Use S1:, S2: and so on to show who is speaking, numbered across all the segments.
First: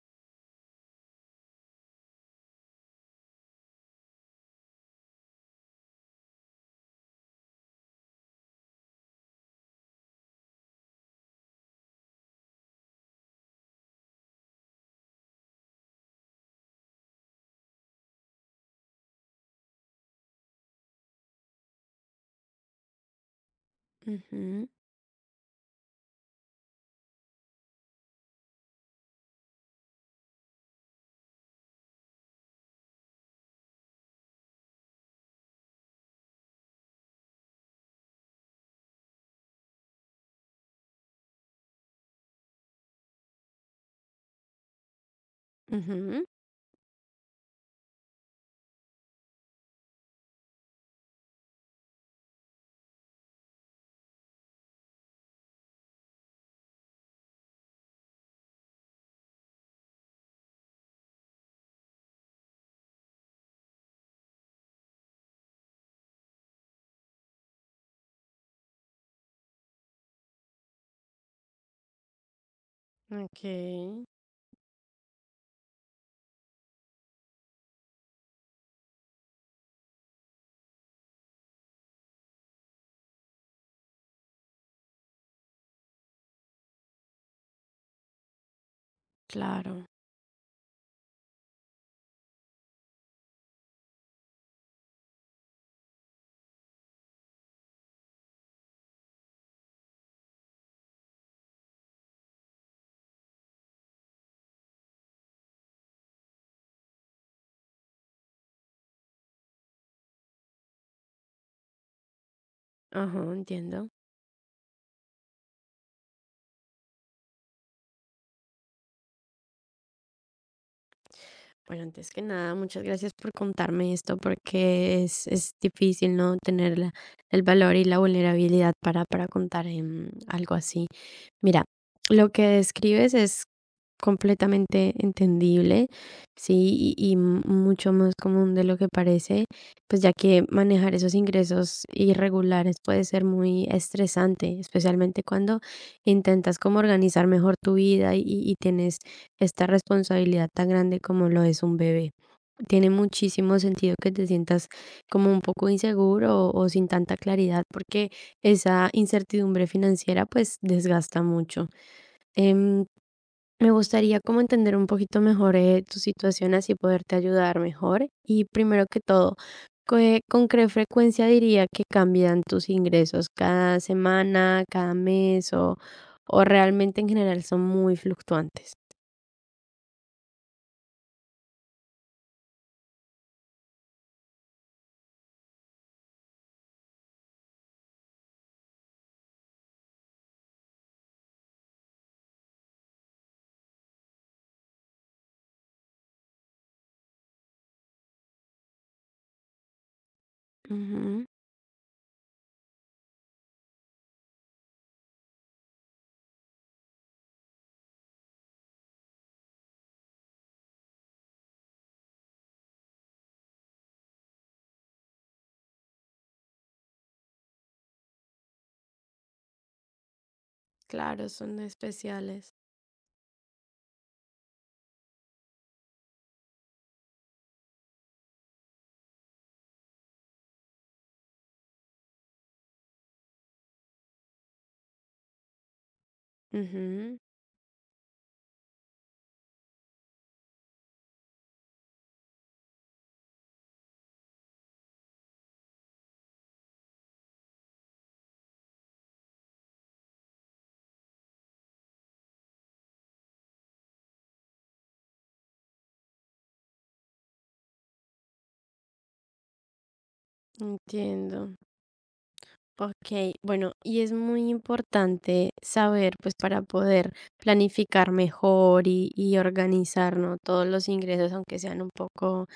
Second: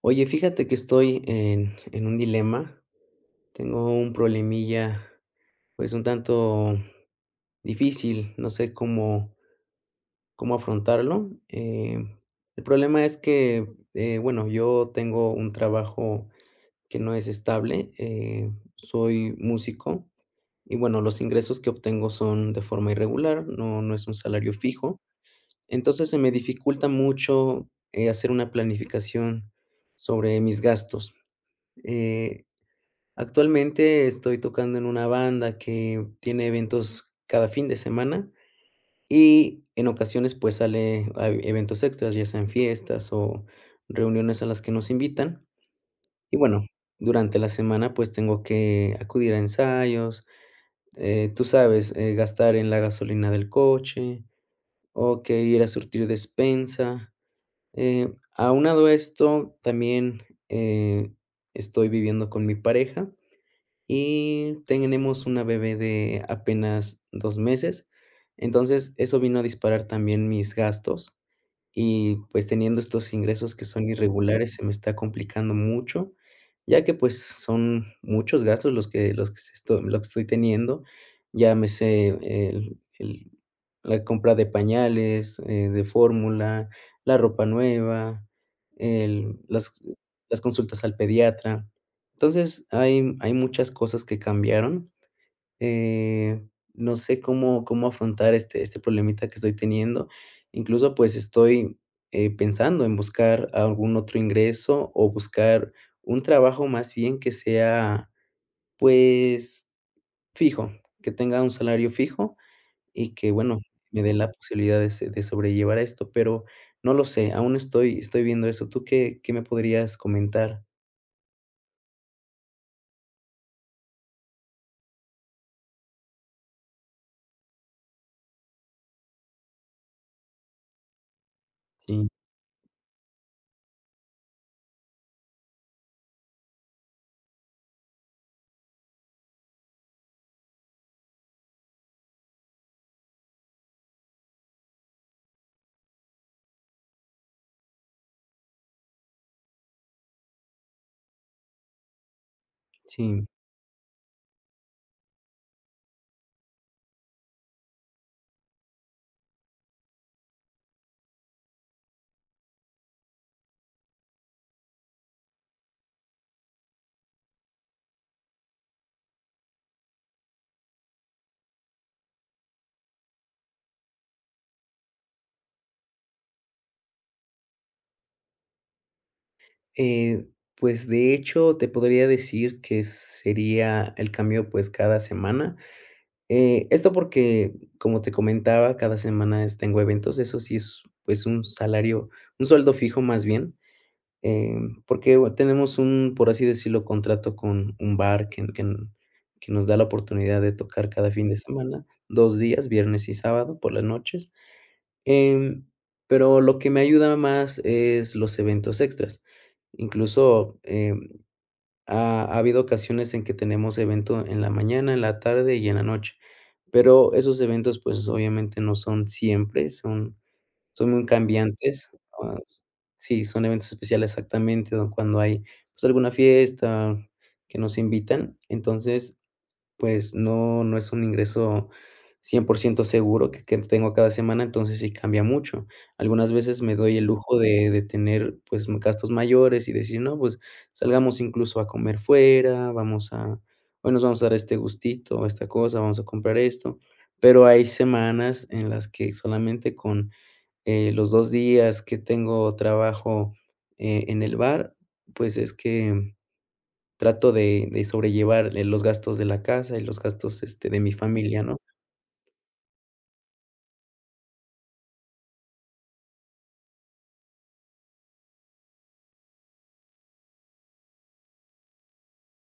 S1: Oye, fíjate que estoy en un dilema. Tengo un problemilla, pues un tanto difícil. No sé cómo afrontarlo. El problema es que, bueno, yo tengo un trabajo que no es estable. Soy músico y, bueno, los ingresos que obtengo son de forma irregular. No es un salario
S2: Ujú,
S1: fijo. Entonces se me dificulta mucho hacer una planificación sobre mis gastos. Eh, Actualmente estoy tocando en una banda que tiene eventos cada fin de semana y en ocasiones pues sale a eventos extras, ya sean fiestas o reuniones a las que nos invitan.
S2: ujú.
S1: Y bueno, durante la semana pues tengo que acudir a ensayos, tú sabes, gastar en la gasolina del coche o que ir a surtir despensa. Aunado a esto, también eh, estoy viviendo con mi pareja y tenemos una bebé de apenas 2 meses. Entonces, eso vino a disparar también mis gastos, y, pues, teniendo estos ingresos que son
S2: Ok,
S1: irregulares, se me está complicando mucho, ya que, pues, son muchos gastos los que estoy teniendo. Llámese el la compra de pañales, de fórmula, la ropa nueva, el
S2: claro.
S1: las consultas al pediatra. Entonces, hay muchas cosas que cambiaron, eh, no sé cómo afrontar este problemita que estoy teniendo. Incluso, pues, estoy pensando en buscar algún otro ingreso o buscar un trabajo más bien que sea, pues, fijo, que tenga un salario fijo y que,
S2: Ajá,
S1: bueno,
S2: entiendo.
S1: me dé la posibilidad de se de sobrellevar esto, pero no lo sé, aún estoy viendo eso. ¿Tú qué me podrías comentar?
S2: Bueno, antes que nada, muchas gracias por contarme esto, porque es difícil no tener la- el valor y la vulnerabilidad para contar algo así. Mira,
S1: Sí,
S2: lo que describes es completamente entendible, sí, y mucho más común de lo que parece, pues ya que manejar esos ingresos irregulares puede ser muy estresante, especialmente cuando intentas como organizar mejor tu vida y tienes esta responsabilidad tan grande como lo es un bebé. Tiene
S1: sí.
S2: muchísimo sentido que te sientas como un poco inseguro o sin tanta claridad porque esa incertidumbre financiera pues desgasta mucho. Em, Me gustaría como entender un poquito mejor tu situación así poderte ayudar mejor. Y primero que todo, ¿con qué frecuencia diría que cambian tus ingresos? ¿Cada semana, cada mes o realmente en general son muy fluctuantes?
S1: Eh, pues, de hecho, te podría decir que sería el cambio, pues, cada semana. Esto porque, como te comentaba, cada semana es tengo eventos, eso sí es, pues, un salario, un sueldo fijo más bien, em, porque bueno, tenemos un, por así decirlo, contrato con un bar que nos da la oportunidad de tocar cada
S2: Ujú.
S1: fin de semana, 2 días, viernes y sábado por las noches. Em, pero lo que me ayuda más es los eventos extras. Incluso, ha habido ocasiones en que tenemos evento en la mañana, en la tarde y en la noche, pero esos eventos, pues, obviamente no son siempre, son muy
S2: Claro, son
S1: cambiantes. Ah,
S2: especiales.
S1: sí, son eventos especiales exactamente, cuando hay, pues, alguna fiesta que nos invitan. Entonces pues no es un ingreso 100% seguro que tengo cada semana, entonces sí cambia mucho. Algunas veces me doy el
S2: Ujú,
S1: lujo de tener, pues, gastos mayores y decir: "No, pues salgamos incluso a comer fuera, vamos a hoy nos vamos a dar este gustito esta cosa, vamos a comprar esto", pero hay semanas en las que solamente con los 2 días que tengo trabajo, en el bar, pues es que trato de sobrellevar, los gastos de la casa y los gastos, este, de mi familia,
S2: entiendo.
S1: ¿no?
S2: Ok, bueno, y es muy importante saber, pues para poder planificar mejor y organizar, ¿no? Todos los ingresos, aunque sean un poco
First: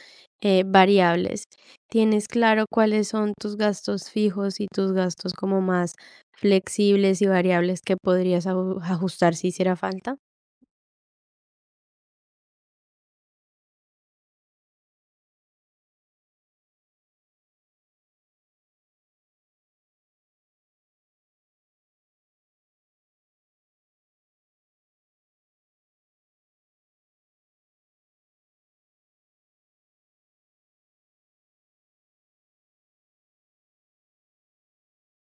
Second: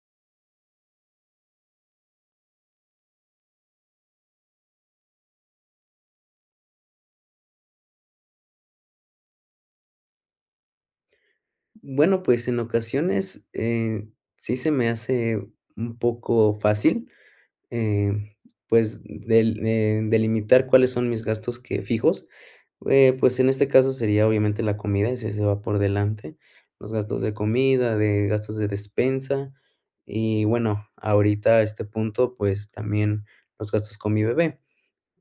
S2: variables. ¿Tienes claro cuáles son tus gastos fijos y tus gastos como más flexibles y variables que podrías ajustar si hiciera falta?
S1: Bueno, pues en ocasiones, sí se me hace un poco fácil, eh, delimitar cuáles son mis gastos que fijos, pues en este caso sería obviamente la comida, ese se va por delante, los gastos de comida, de gastos de despensa y bueno, ahorita a este punto, pues también los gastos con mi bebé,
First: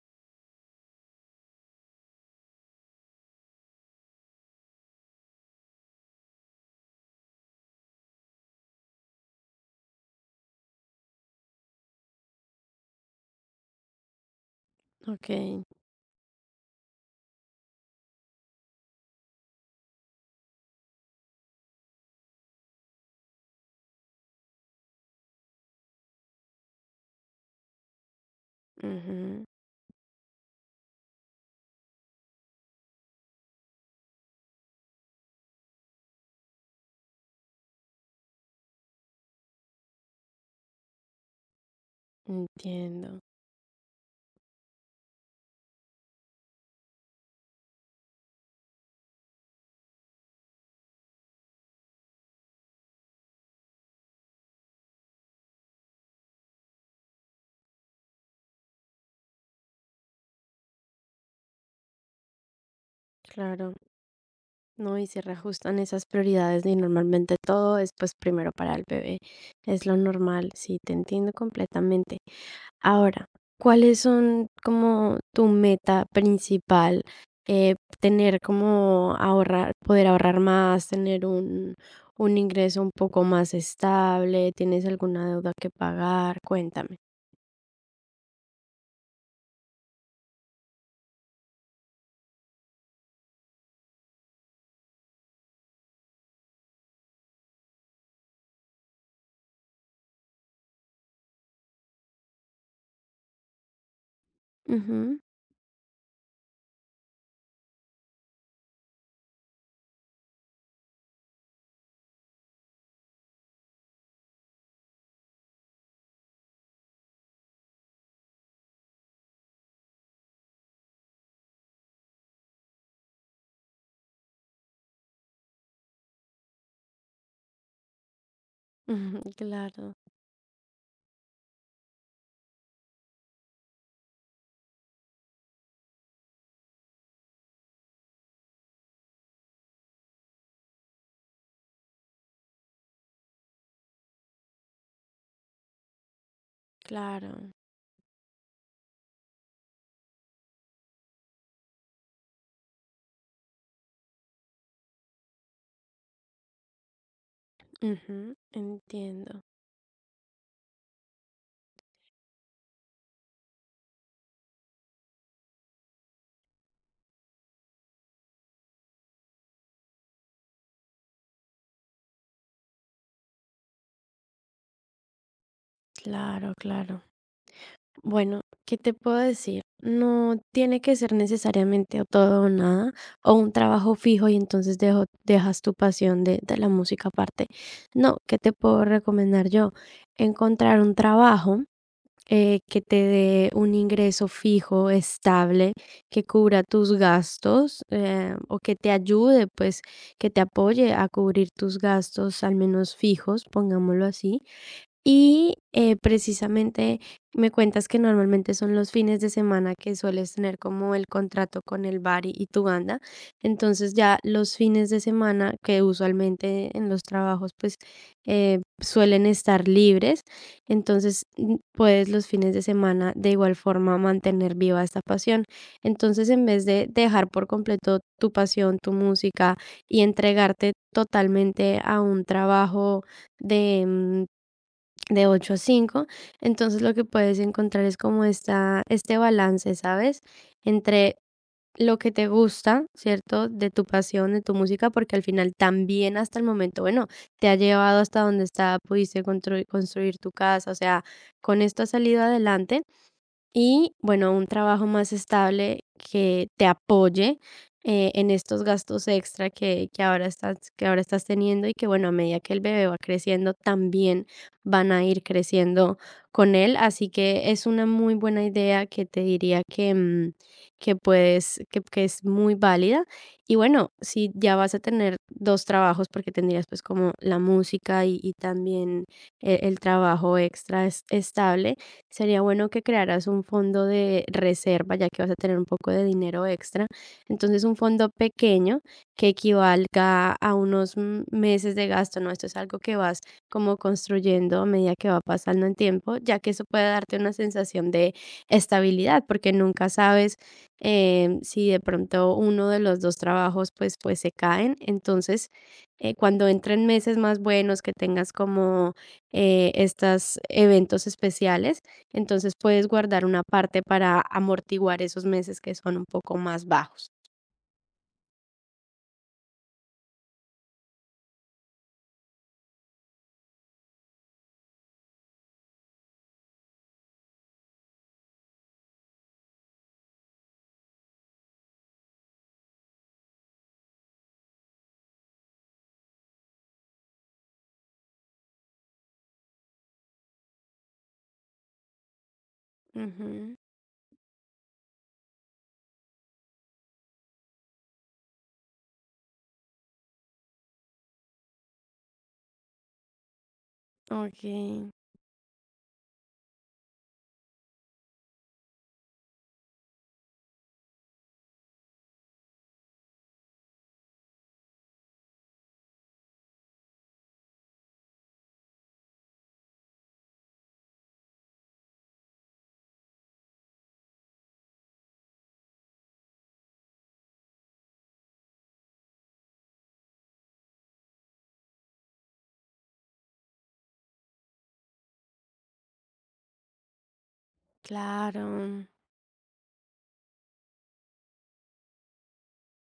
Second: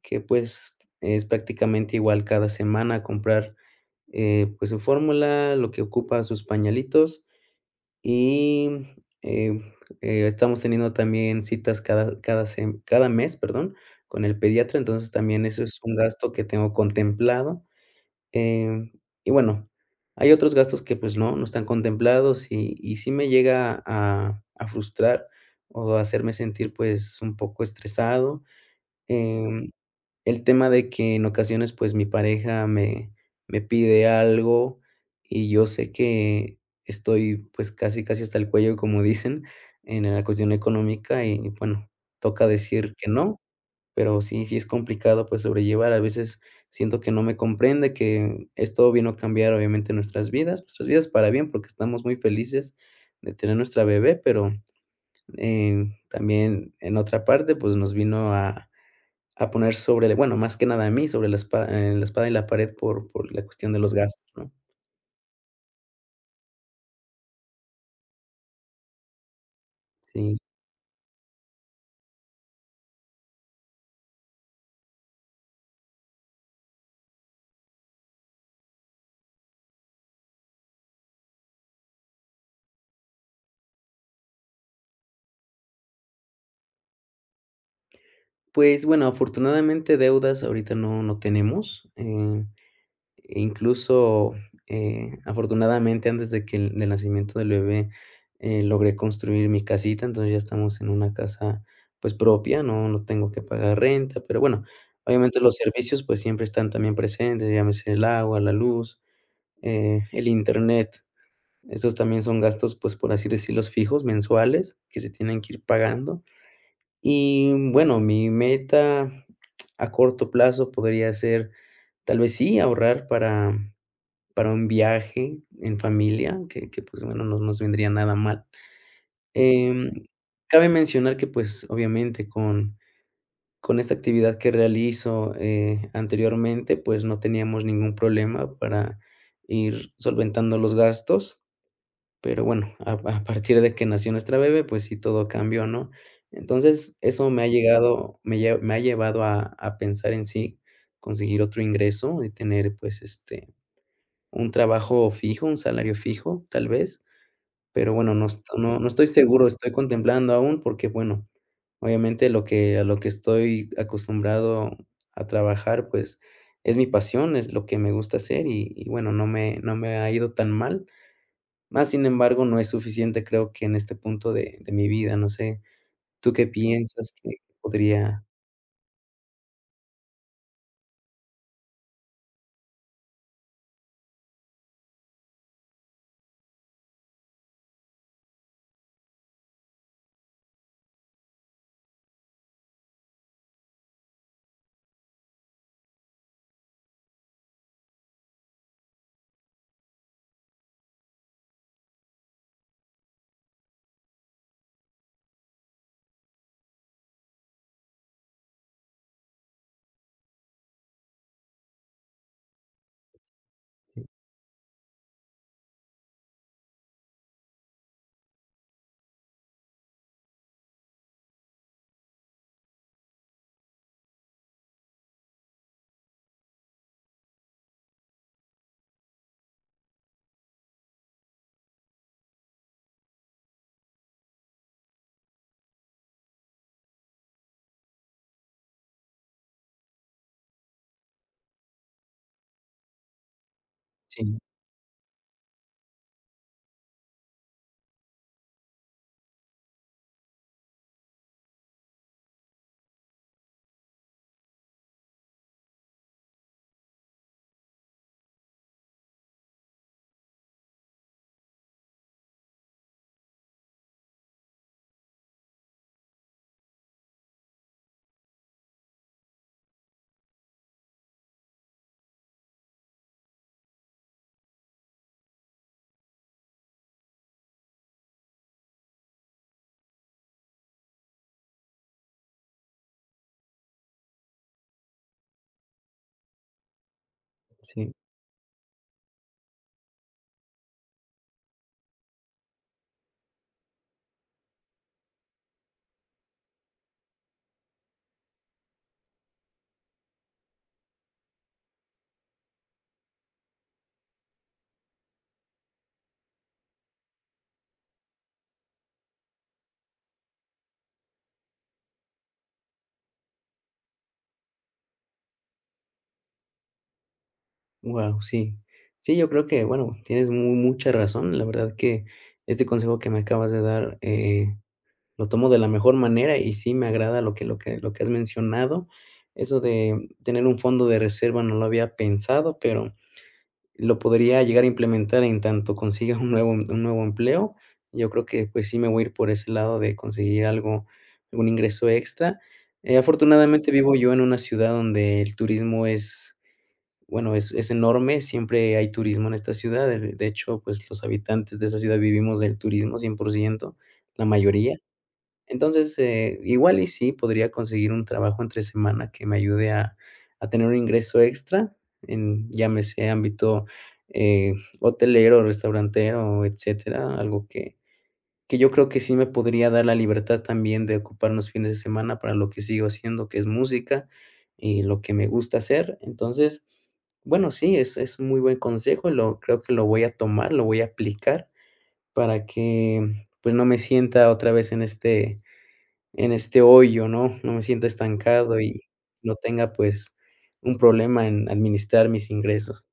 S1: que, pues, es prácticamente igual cada semana comprar, pues, su fórmula, lo que ocupa, sus pañalitos y, eh, estamos teniendo también citas cada mes, perdón, con el pediatra, entonces
S2: Ok,
S1: también eso es un gasto que tengo contemplado, em, y bueno, hay otros gastos que, pues, no están contemplados y sí me llega a frustrar o a hacerme sentir, pues, un poco estresado,
S2: ujú,
S1: em, el tema de que en ocasiones, pues, mi pareja me pide algo y yo sé que estoy, pues, casi, casi hasta el cuello, como dicen, en la cuestión económica y, bueno, toca decir que
S2: entiendo,
S1: no, pero sí, sí es complicado, pues, sobrellevar. A veces siento que no me comprende, que esto vino a cambiar, obviamente, nuestras vidas para bien, porque estamos muy felices de tener nuestra bebé, pero, también en otra parte, pues, nos vino a poner sobre el bueno, más que nada a mí, sobre la espada y la pared por la cuestión
S2: claro.
S1: de los gastos, ¿no?
S2: No, y se reajustan esas prioridades y normalmente todo es pues primero para el bebé. Es lo
S1: Sí.
S2: normal, sí, te entiendo completamente. Ahora, ¿cuáles son como tu meta principal? Eh, Tener como ahorrar, poder ahorrar más, tener un ingreso un poco más estable, ¿tienes alguna deuda que pagar? Cuéntame.
S1: Pues, bueno, afortunadamente deudas ahorita no tenemos, e incluso, afortunadamente antes de que el del nacimiento del bebé, logré construir mi casita, entonces ya estamos en una casa, pues, propia, no tengo que pagar renta, pero bueno,
S2: Ujú,
S1: obviamente los servicios, pues, siempre están también presentes, llámese el agua, la luz, el Internet. Esos también son gastos, pues, por así decirlos, fijos, mensuales, que se tienen que ir pagando. Y bueno, mi meta a corto plazo podría ser, tal vez sí, ahorrar para un viaje en familia, pues, bueno, no nos vendría nada mal.
S2: ujú, claro,
S1: Em, cabe mencionar que, pues, obviamente, con esta actividad que realizo, anteriormente, pues, no teníamos ningún problema para ir solventando los gastos. Pero bueno, a partir de que nació nuestra bebé, pues sí, todo cambió, ¿no? Entonces, eso
S2: claro.
S1: me ha llevado a pensar en sí, conseguir otro ingreso y tener, pues, este, un trabajo fijo, un salario fijo, tal vez, pero bueno,
S2: Ujú,
S1: no no estoy
S2: entiendo.
S1: seguro, estoy contemplando aún porque, bueno, obviamente lo que estoy acostumbrado a trabajar, pues, es mi pasión, es lo que me gusta hacer y bueno, no me ha ido tan mal. Más sin embargo, no es suficiente, creo que en este punto de mi vida, no sé, ¿tú qué
S2: Claro, claro.
S1: piensas que podría?
S2: Bueno, ¿qué te puedo decir? No tiene que ser necesariamente o todo o nada, o un trabajo fijo y entonces dejas tu pasión de la música aparte. No, ¿qué te puedo recomendar yo? Encontrar un trabajo que te dé un ingreso fijo, estable, que cubra tus gastos o que te ayude, pues, que te apoye a cubrir tus gastos, al menos fijos, pongámoslo así precisamente, me cuentas que normalmente son los fines de semana que sueles tener como el contrato con el bar y tu banda. Entonces, ya los fines de semana, que usualmente en los trabajos, pues, suelen estar libres, entonces, puedes los fines de semana, de igual forma, mantener viva esta pasión. Entonces, en vez de dejar por completo tu pasión, tu música y entregarte totalmente a un trabajo de, de 8 a cinco. Entonces lo que puedes encontrar es como esta, este balance, ¿sabes? Entre lo que te gusta, ¿cierto? De tu pasión,
S1: Sí,
S2: de tu música, porque al final también hasta el momento, bueno, te ha llevado hasta donde está, pudiste construir tu casa, o sea, con esto has salido adelante, y bueno, un trabajo más estable que te apoye en estos gastos extra que ahora estás teniendo y que bueno, a medida que el bebé va creciendo, también van a ir creciendo con él. Así que es una muy buena idea que te diría que, que puedes, que es muy válida. Y bueno, si ya vas a tener dos trabajos, porque tendrías pues como la música y también trabajo extra estable. Sería bueno que crearas un fondo de reserva, ya que vas a tener un poco de dinero extra. Entonces, un
S1: sí,
S2: fondo pequeño que equivalga a unos meses de gasto, ¿no? Esto es algo que vas como construyendo a medida que va pasando el tiempo, ya que eso puede darte una sensación de estabilidad, porque nunca sabes si de pronto uno de los dos trabajos pues, pues se caen. Entonces, cuando entren meses más buenos, que tengas como estos eventos especiales, entonces puedes guardar una parte para amortiguar esos meses que son un poco más bajos.
S1: wow sí. Sí, yo creo que, bueno, tienes mu mucha razón. La verdad que este consejo que me acabas de dar, lo tomo de la mejor manera y sí me agrada lo que has mencionado. Eso de tener un fondo de reserva no lo había pensado, pero lo podría llegar a implementar en tanto consiga un nuevo empleo. Yo creo que, pues, sí me voy a ir por ese lado de conseguir algo, algún ingreso extra.
S2: Ujú,
S1: Afortunadamente, vivo yo en una ciudad donde el turismo es, bueno, es enorme, siempre hay turismo en esta ciudad. De hecho, pues, los habitantes de esa ciudad vivimos del turismo 100% la
S2: ok,
S1: mayoría. Entonces, igual y sí, podría conseguir un trabajo entre semana que me ayude a tener un ingreso extra en, llámese, ámbito, eh, hotelero, restaurantero, etcétera, algo que yo creo que sí me podría dar la libertad también de ocupar los fines de semana para lo que sigo haciendo, que es música y lo que me gusta hacer. Entonces, bueno, sí, es un muy buen consejo, lo creo que lo voy a tomar, lo voy a aplicar para que, pues, no me sienta otra vez en este hoyo, ¿no? No me sienta estancado y
S2: claro,
S1: no tenga, pues, un problema en administrar mis ingresos.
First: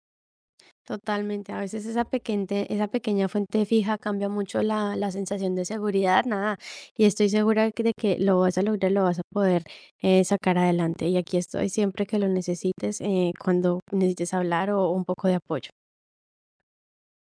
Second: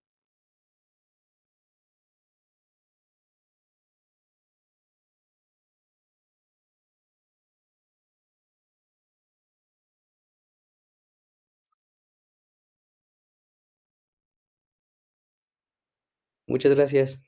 S2: totalmente. A veces esa pequeña fuente fija cambia mucho la, la sensación de seguridad, nada. Y estoy segura de que lo vas a lograr, lo vas a poder sacar adelante. Y aquí estoy siempre que lo necesites, cuando necesites hablar o un poco de apoyo.
S1: Muchas gracias.